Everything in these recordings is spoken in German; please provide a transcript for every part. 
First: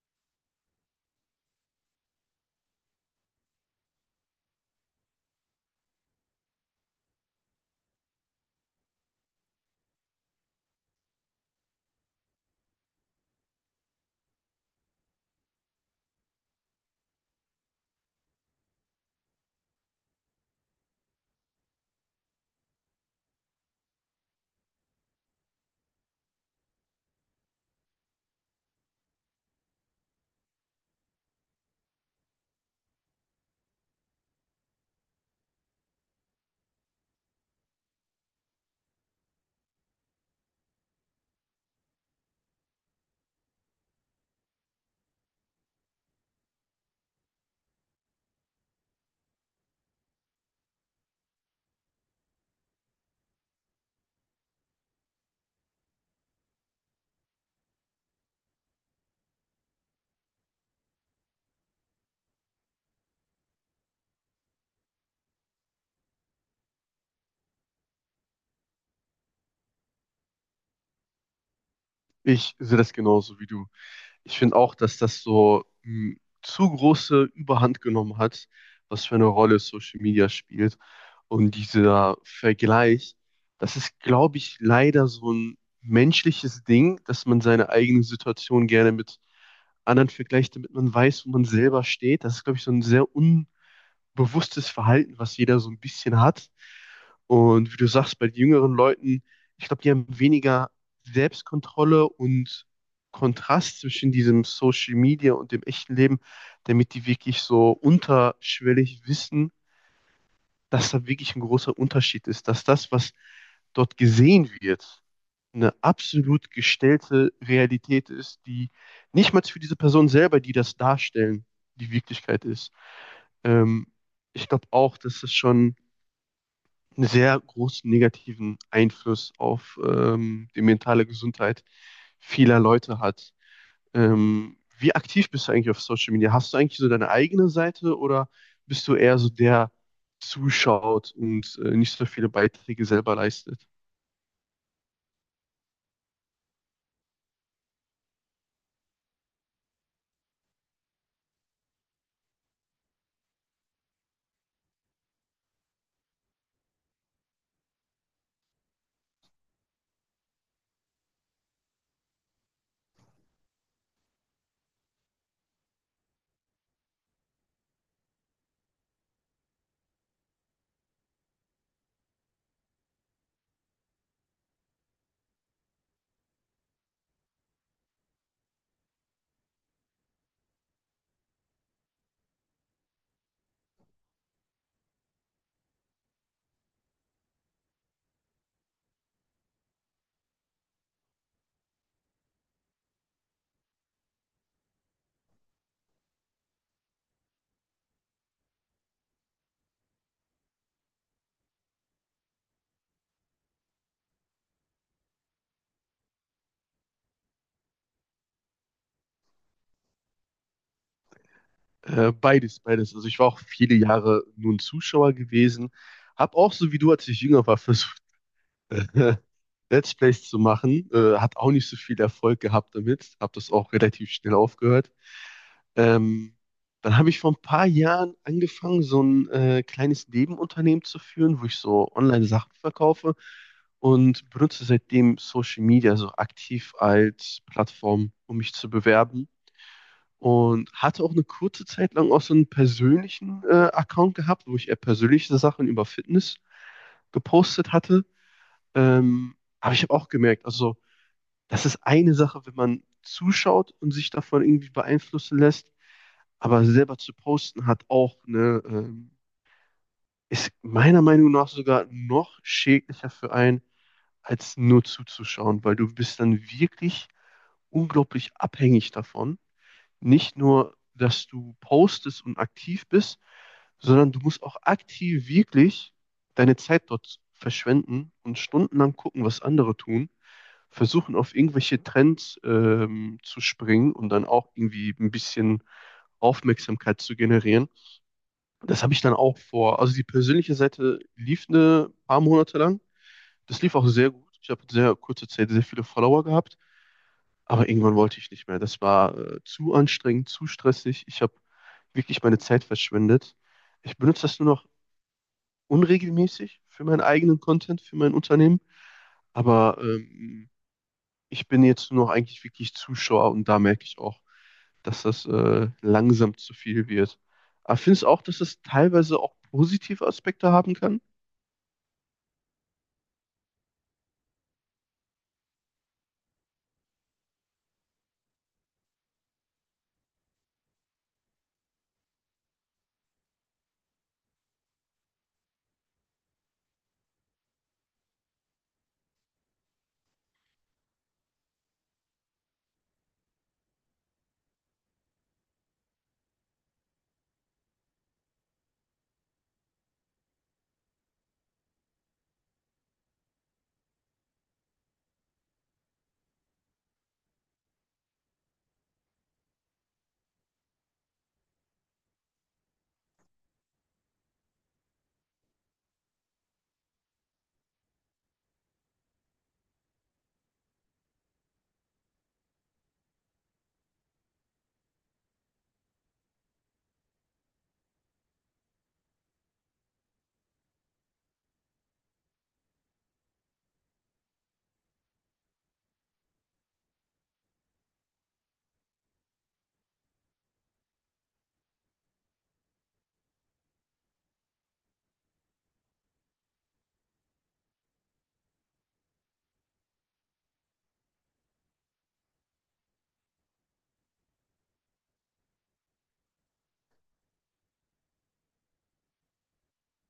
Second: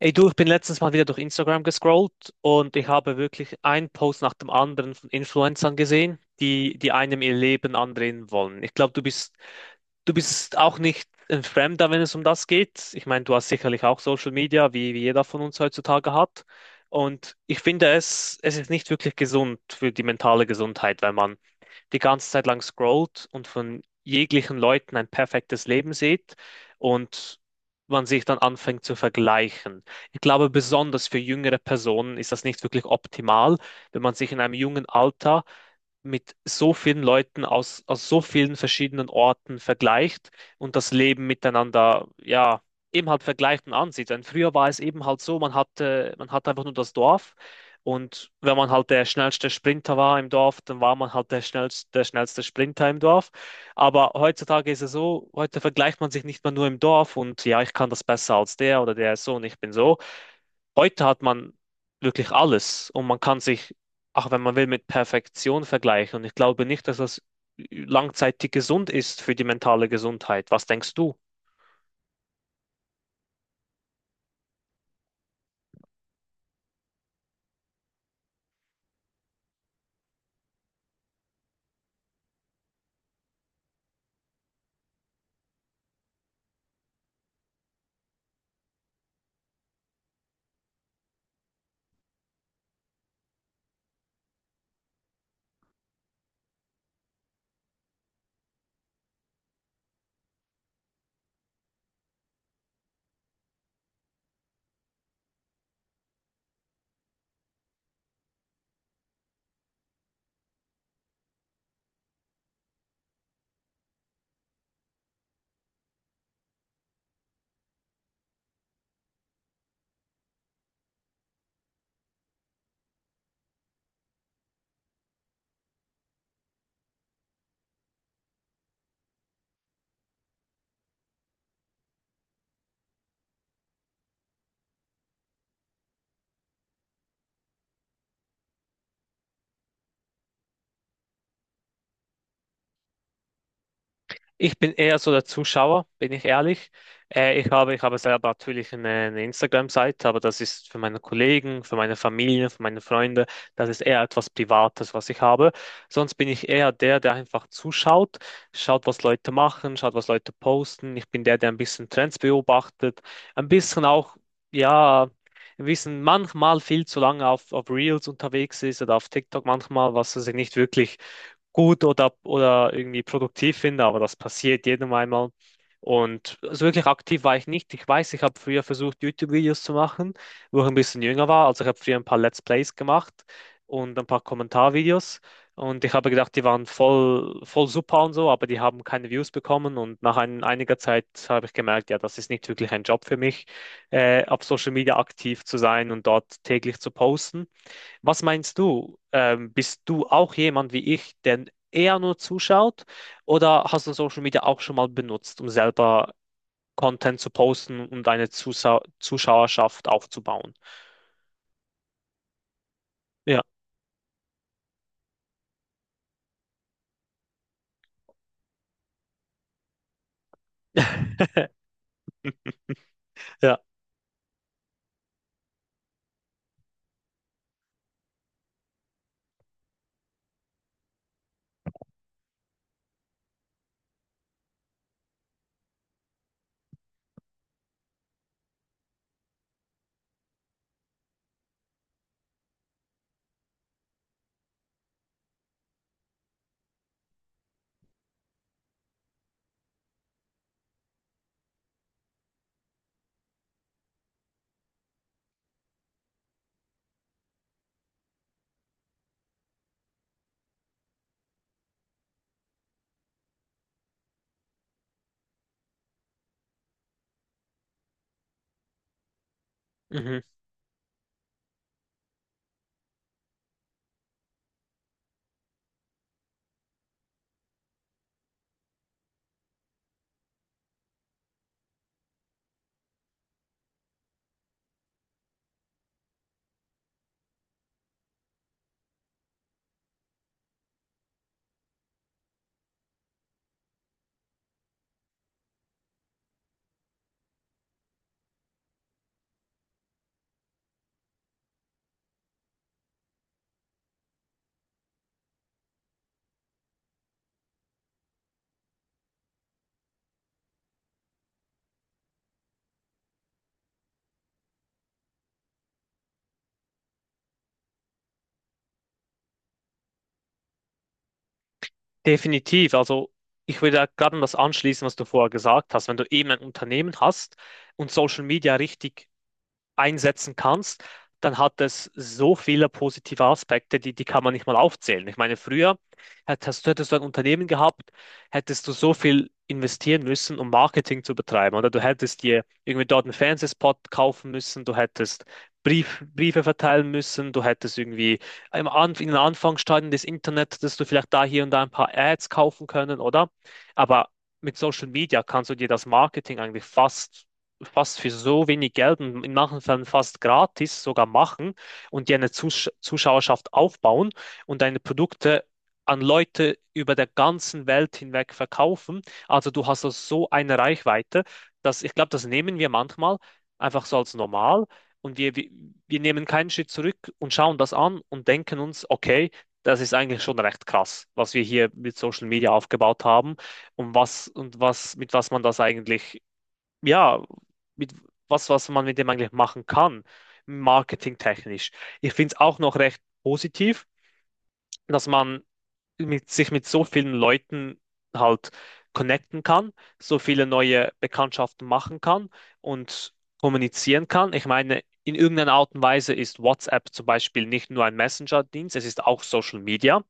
Ey du, ich bin letztens mal wieder durch Instagram gescrollt und ich habe wirklich einen Post nach dem anderen von Influencern gesehen, die einem ihr Leben andrehen wollen. Ich glaube, du bist auch nicht ein Fremder, wenn es um das geht. Ich meine, du hast sicherlich auch Social Media, wie jeder von uns heutzutage hat. Und ich finde es ist nicht wirklich gesund für die mentale Gesundheit, wenn man die ganze Zeit lang scrollt und von jeglichen Leuten ein perfektes Leben sieht und man sich dann anfängt zu vergleichen. Ich glaube, besonders für jüngere Personen ist das nicht wirklich optimal, wenn man sich in einem jungen Alter mit so vielen Leuten aus so vielen verschiedenen Orten vergleicht und das Leben miteinander, ja, eben halt vergleicht und ansieht. Denn früher war es eben halt so, man hatte einfach nur das Dorf, und wenn man halt der schnellste Sprinter war im Dorf, dann war man halt der schnellste Sprinter im Dorf. Aber heutzutage ist es so, heute vergleicht man sich nicht mehr nur im Dorf und ja, ich kann das besser als der oder der ist so und ich bin so. Heute hat man wirklich alles und man kann sich, auch wenn man will, mit Perfektion vergleichen. Und ich glaube nicht, dass das langzeitig gesund ist für die mentale Gesundheit. Was denkst du? Ich sehe das genauso wie du. Ich finde auch, dass das so zu große Überhand genommen hat, was für eine Rolle Social Media spielt. Und dieser Vergleich, das ist, glaube ich, leider so ein menschliches Ding, dass man seine eigene Situation gerne mit anderen vergleicht, damit man weiß, wo man selber steht. Das ist, glaube ich, so ein sehr unbewusstes Verhalten, was jeder so ein bisschen hat. Und wie du sagst, bei jüngeren Leuten, ich glaube, die haben weniger Selbstkontrolle und Kontrast zwischen diesem Social Media und dem echten Leben, damit die wirklich so unterschwellig wissen, dass da wirklich ein großer Unterschied ist, dass das, was dort gesehen wird, eine absolut gestellte Realität ist, die nicht mal für diese Person selber, die das darstellen, die Wirklichkeit ist. Ähm, ich glaube auch, dass es schon einen sehr großen negativen Einfluss auf die mentale Gesundheit vieler Leute hat. Wie aktiv bist du eigentlich auf Social Media? Hast du eigentlich so deine eigene Seite oder bist du eher so der zuschaut und nicht so viele Beiträge selber leistet? Ich bin eher so der Zuschauer, bin ich ehrlich. Ich habe selber natürlich eine Instagram-Seite, aber das ist für meine Kollegen, für meine Familie, für meine Freunde. Das ist eher etwas Privates, was ich habe. Sonst bin ich eher der, der einfach zuschaut, schaut, was Leute machen, schaut, was Leute posten. Ich bin der, der ein bisschen Trends beobachtet, ein bisschen auch, ja, ein bisschen manchmal viel zu lange auf Reels unterwegs ist oder auf TikTok manchmal, was also nicht wirklich gut oder irgendwie produktiv finde, aber das passiert jedem einmal. Und so wirklich aktiv war ich nicht. Ich weiß, ich habe früher versucht, YouTube-Videos zu machen, wo ich ein bisschen jünger war. Also ich habe früher ein paar Let's Plays gemacht und ein paar Kommentarvideos. Und ich habe gedacht, die waren voll, voll super und so, aber die haben keine Views bekommen. Und nach einiger Zeit habe ich gemerkt, ja, das ist nicht wirklich ein Job für mich, auf Social Media aktiv zu sein und dort täglich zu posten. Was meinst du? Bist du auch jemand wie ich, der eher nur zuschaut? Oder hast du Social Media auch schon mal benutzt, um selber Content zu posten und deine Zusa Zuschauerschaft aufzubauen? Beides, beides. Also ich war auch Ja. viele Jahre nur ein Zuschauer gewesen, habe auch so wie du, als ich jünger war, versucht, äh, Let's Plays zu machen. Hat auch nicht so viel Erfolg gehabt damit. Habe das Ja, auch relativ schnell aufgehört. Ähm, dann habe ich vor ein paar Jahren angefangen, so ein kleines Nebenunternehmen zu führen, wo ich so Online-Sachen verkaufe und benutze seitdem Social Media so aktiv als Plattform, um mich zu bewerben. Und hatte auch eine kurze Zeit lang auch so einen persönlichen Account gehabt, wo ich eher persönliche Sachen über Fitness gepostet hatte. Aber ich habe auch gemerkt, also das ist eine Sache, wenn man zuschaut und sich davon irgendwie beeinflussen lässt, aber selber zu posten hat auch ist meiner Meinung nach sogar noch schädlicher für einen, als nur zuzuschauen, weil du bist dann wirklich unglaublich abhängig davon, mhm. nicht nur, dass du postest und aktiv bist, sondern du musst auch aktiv wirklich deine Zeit dort verschwenden und stundenlang gucken, was andere tun, versuchen, auf irgendwelche Trends zu springen und dann auch irgendwie ein bisschen Aufmerksamkeit zu generieren. Das habe ich dann auch vor. Also die persönliche Seite lief ein paar Monate lang. Das lief auch sehr gut. Ich habe in sehr kurzer Zeit sehr viele Follower gehabt. Aber irgendwann wollte ich nicht mehr. Das war zu anstrengend, zu stressig. Ich habe wirklich meine Zeit verschwendet. Ich benutze das nur noch unregelmäßig für meinen eigenen Content, für mein Unternehmen. Aber ich bin jetzt nur noch eigentlich wirklich Zuschauer und da merke ich auch, dass das langsam zu viel wird. Aber findest du auch, dass es teilweise auch positive Aspekte haben kann? Definitiv. Also ich würde da gerade an das anschließen, was du vorher gesagt hast. Wenn du eben ein Unternehmen hast und Social Media richtig einsetzen kannst, dann hat es so viele positive Aspekte, die kann man nicht mal aufzählen. Ich meine, früher hättest du ein Unternehmen gehabt, hättest du so viel investieren müssen, um Marketing zu betreiben. Oder du hättest dir irgendwie dort einen Fernsehspot kaufen müssen, du hättest Briefe verteilen müssen, du hättest irgendwie im An in den Anfangsstadien des Internets, dass du vielleicht da hier und da ein paar Ads kaufen können, oder? Aber mit Social Media kannst du dir das Marketing eigentlich fast für so wenig Geld und in manchen Fällen fast gratis sogar machen und die eine Zuschauerschaft aufbauen und deine Produkte an Leute über der ganzen Welt hinweg verkaufen. Also du hast also so eine Reichweite, dass, ich glaube, das nehmen wir manchmal einfach so als normal und wir nehmen keinen Schritt zurück und schauen das an und denken uns, okay, das ist eigentlich schon recht krass, was wir hier mit Social Media aufgebaut haben und was, und was mit was man das eigentlich, ja, mit was man mit dem eigentlich machen kann, marketingtechnisch. Ich finde es auch noch recht positiv, dass man sich mit so vielen Leuten halt connecten kann, so viele neue Bekanntschaften machen kann und kommunizieren kann. Ich meine, in irgendeiner Art und Weise ist WhatsApp zum Beispiel nicht nur ein Messenger-Dienst, es ist auch Social Media.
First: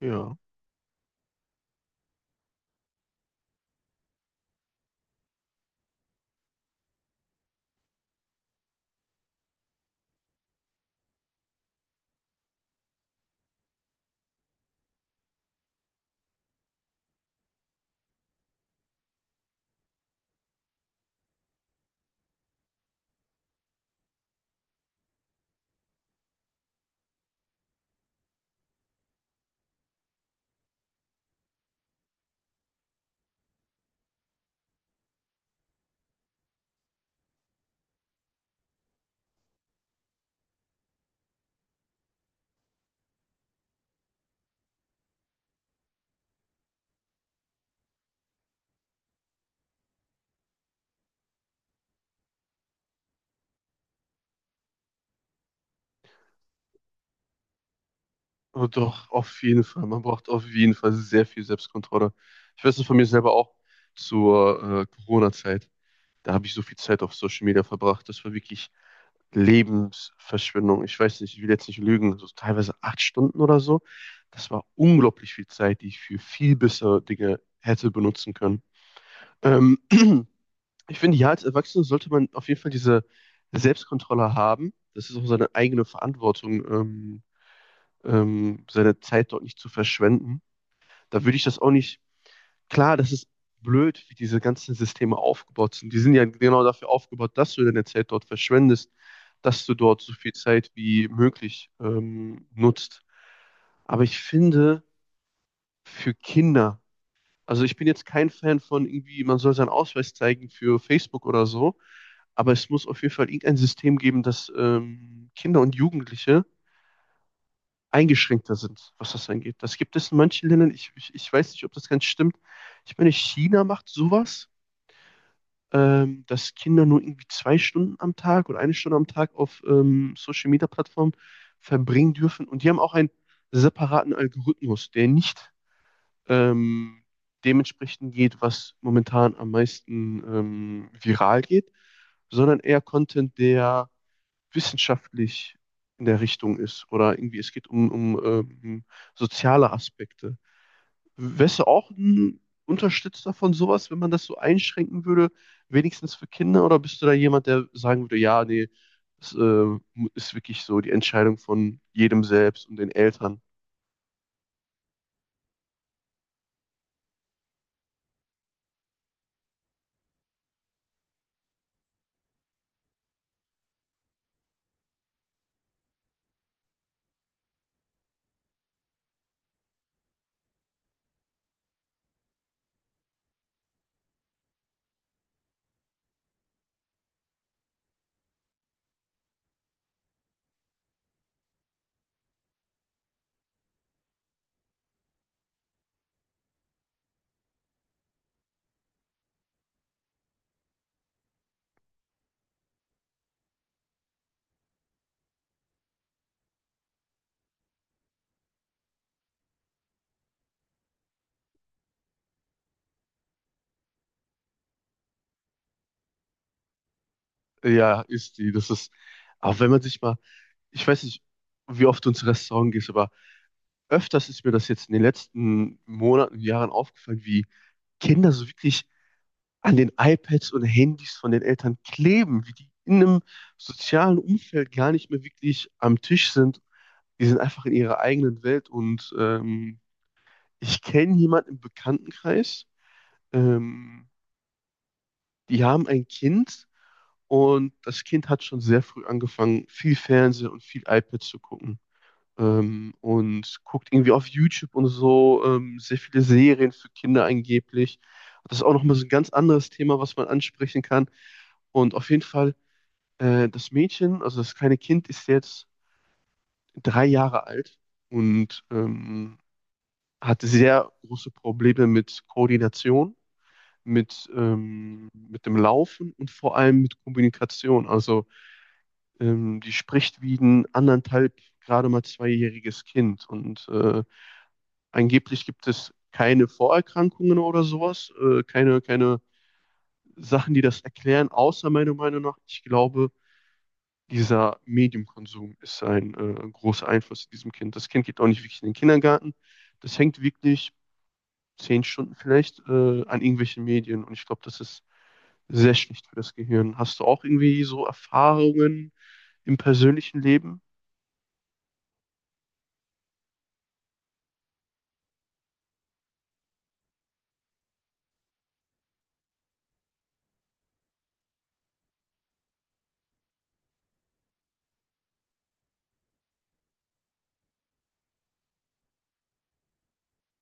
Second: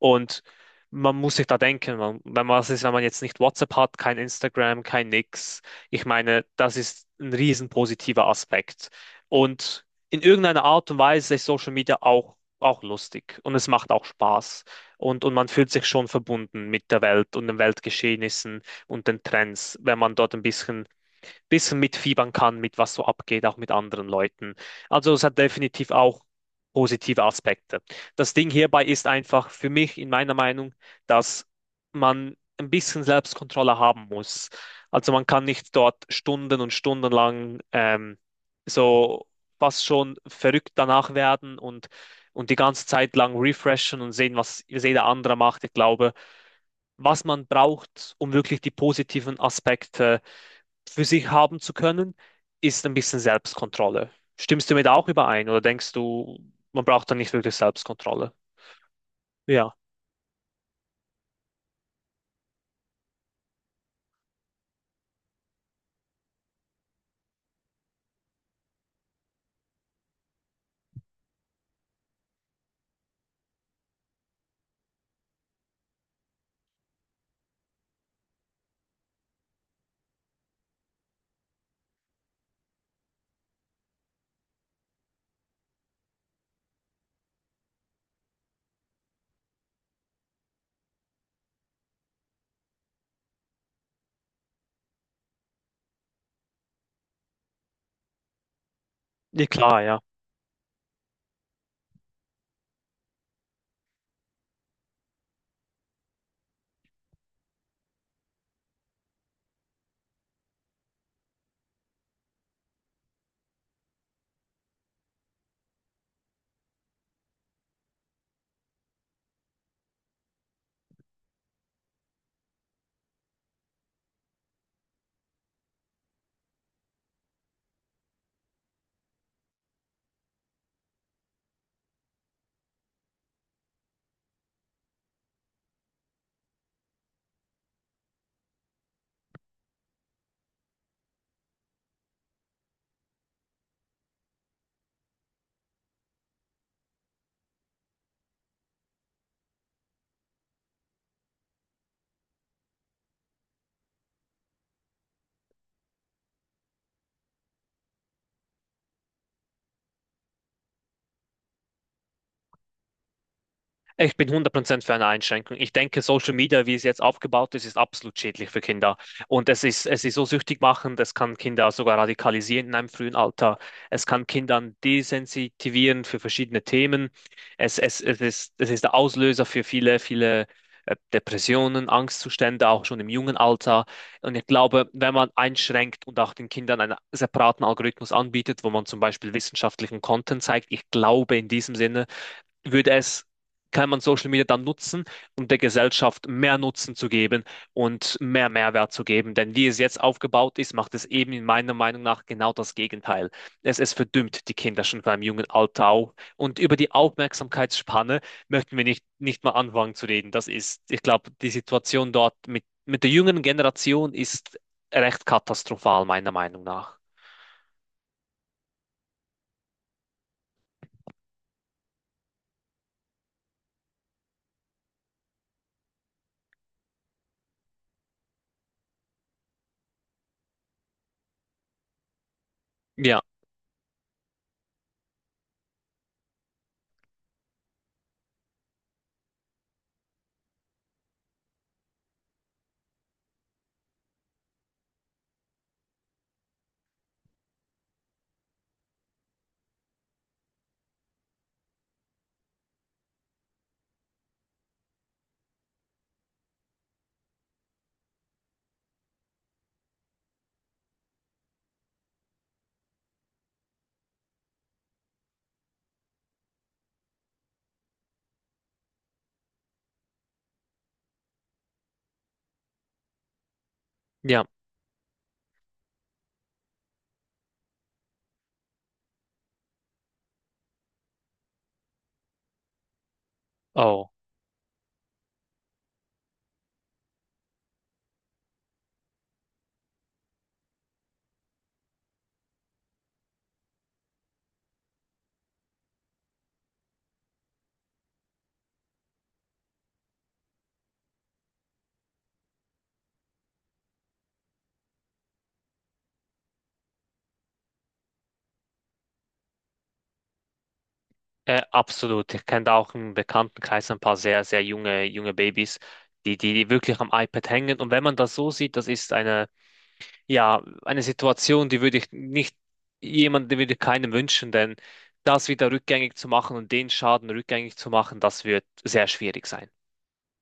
Ja. man muss sich da denken, man, wenn man, was ist, wenn man jetzt nicht WhatsApp hat, kein Instagram, kein nix. Ich meine, das ist ein riesen positiver Aspekt. Und in irgendeiner Art und Weise ist Social Media auch lustig, und es macht auch Spaß. Und man fühlt sich schon verbunden mit der Welt und den Weltgeschehnissen und den Trends, wenn man dort ein bisschen mitfiebern kann mit was so abgeht, auch mit anderen Leuten. Also es hat definitiv auch positive Aspekte. Das Ding hierbei ist einfach für mich in meiner Meinung, dass man ein bisschen Selbstkontrolle haben muss. Also man kann nicht dort Stunden und Stunden lang so fast schon verrückt danach werden und die ganze Zeit lang refreshen und sehen, was jeder andere macht. Ich glaube, was man braucht, um wirklich die positiven Aspekte für sich haben zu können, ist ein bisschen Selbstkontrolle. Stimmst du mit auch überein, oder denkst du, man braucht da nicht wirklich Selbstkontrolle? Aber doch, auf jeden Ja, Fall. Man braucht auf jeden Fall sehr viel Selbstkontrolle. Ich weiß es von mir selber auch zur Corona-Zeit. Da habe ich so viel Zeit auf Social Media verbracht. Das war wirklich Lebensverschwendung. Ich weiß nicht, ich will jetzt nicht lügen. So teilweise 8 Stunden oder so. Das war unglaublich viel Zeit, die ich für viel bessere Dinge hätte benutzen können. Ähm, Ich finde, ja, als Erwachsener sollte man auf jeden Fall diese Selbstkontrolle haben. Das ist auch seine eigene Verantwortung, seine Zeit dort nicht zu verschwenden. Da würde ich das auch nicht. Klar, das ist blöd, wie diese ganzen Systeme aufgebaut sind. Die sind ja genau dafür aufgebaut, dass du deine Zeit dort verschwendest, ja dass du klar, ja. dort so viel Zeit wie möglich nutzt. Aber ich finde, für Kinder, also ich bin jetzt kein Fan von irgendwie, man soll seinen Ausweis zeigen für Facebook oder so, aber es muss auf jeden Fall irgendein System geben, dass Kinder und Jugendliche eingeschränkter sind, was das angeht. Das gibt es in manchen Ländern, ich weiß nicht, ob das ganz stimmt. Ich meine, China macht sowas, dass Kinder nur irgendwie 2 Stunden am Tag oder 1 Stunde am Tag auf Social-Media-Plattformen verbringen dürfen. Und die haben auch einen separaten Algorithmus, der nicht ähm, dementsprechend geht, was momentan am meisten viral geht, sondern eher Content, der wissenschaftlich in der Richtung ist, oder irgendwie es geht um soziale Aspekte. Wärst du auch ein Unterstützer von sowas, wenn man das so einschränken würde, wenigstens für Kinder? Oder bist du da jemand, der sagen würde, ja, nee, es ist wirklich so die Entscheidung von jedem selbst und den Eltern? Ich bin 100% für eine Einschränkung. Ich denke, Social Media, wie es jetzt aufgebaut ist, ist absolut schädlich für Kinder. Und es ist so süchtig machend, es kann Kinder sogar radikalisieren in einem frühen Alter. Es kann Kindern desensitivieren für verschiedene Themen. Es ist der Auslöser für viele, viele Depressionen, Angstzustände, auch schon im jungen Alter. Und ich glaube, wenn man einschränkt und auch den Kindern einen separaten Algorithmus anbietet, wo man zum Beispiel wissenschaftlichen Content zeigt, ich glaube, in diesem Sinne würde es, kann man Social Media dann nutzen, um der Gesellschaft mehr Nutzen zu geben und mehr Mehrwert zu geben. Denn wie es jetzt aufgebaut ist, macht es eben in meiner Meinung nach genau das Gegenteil. Es verdümmt die Kinder schon beim jungen Alter auf. Und über die Aufmerksamkeitsspanne möchten wir nicht, nicht mal anfangen zu reden. Das ist, ich glaube, die Situation dort mit der jüngeren Generation ist recht katastrophal, meiner Meinung nach. Ja, ist die. Das ist, auch wenn man sich mal, ich weiß nicht, wie oft du ins Restaurant gehst, aber öfters ist mir das jetzt in den letzten Monaten, Jahren aufgefallen, wie Kinder so wirklich an den iPads und Handys von den Eltern kleben, wie die in Ja, einem sozialen Umfeld gar nicht mehr wirklich am Tisch sind. Die sind einfach in ihrer eigenen Welt und ich kenne jemanden im Bekanntenkreis, ähm, die haben ein Kind und das Kind hat schon sehr früh angefangen, viel Fernsehen und viel iPad zu gucken. Und guckt irgendwie auf YouTube und so sehr viele Serien für Kinder angeblich. Das ist auch nochmal so ein ganz anderes Thema, was man ansprechen kann. Und auf jeden Fall, das Mädchen, also das kleine Kind, ist jetzt 3 Jahre alt und hat sehr große Probleme mit Koordination, mit, ja. ähm, mit dem Laufen und vor allem mit Kommunikation. Also die spricht wie ein anderthalb, gerade mal zweijähriges Kind und Oh. angeblich gibt es keine Vorerkrankungen oder sowas, keine Sachen, die das erklären, außer meiner Meinung nach, ich glaube, dieser Mediumkonsum ist ein großer Einfluss in diesem Kind. Das Kind geht auch nicht wirklich in den Kindergarten. Das hängt wirklich 10 Stunden vielleicht an irgendwelchen Medien. Und ich glaube, das ist sehr schlecht für das Gehirn. Hast du auch irgendwie so Erfahrungen im persönlichen Leben? Absolut. Ich kenne da auch im Bekanntenkreis ein paar sehr, sehr junge, junge Babys, die wirklich am iPad hängen. Und wenn man das so sieht, das ist eine Situation, die würde ich nicht, jemand, die würde ich keinem wünschen, denn das wieder rückgängig zu machen und den Schaden rückgängig zu machen, das wird sehr schwierig sein.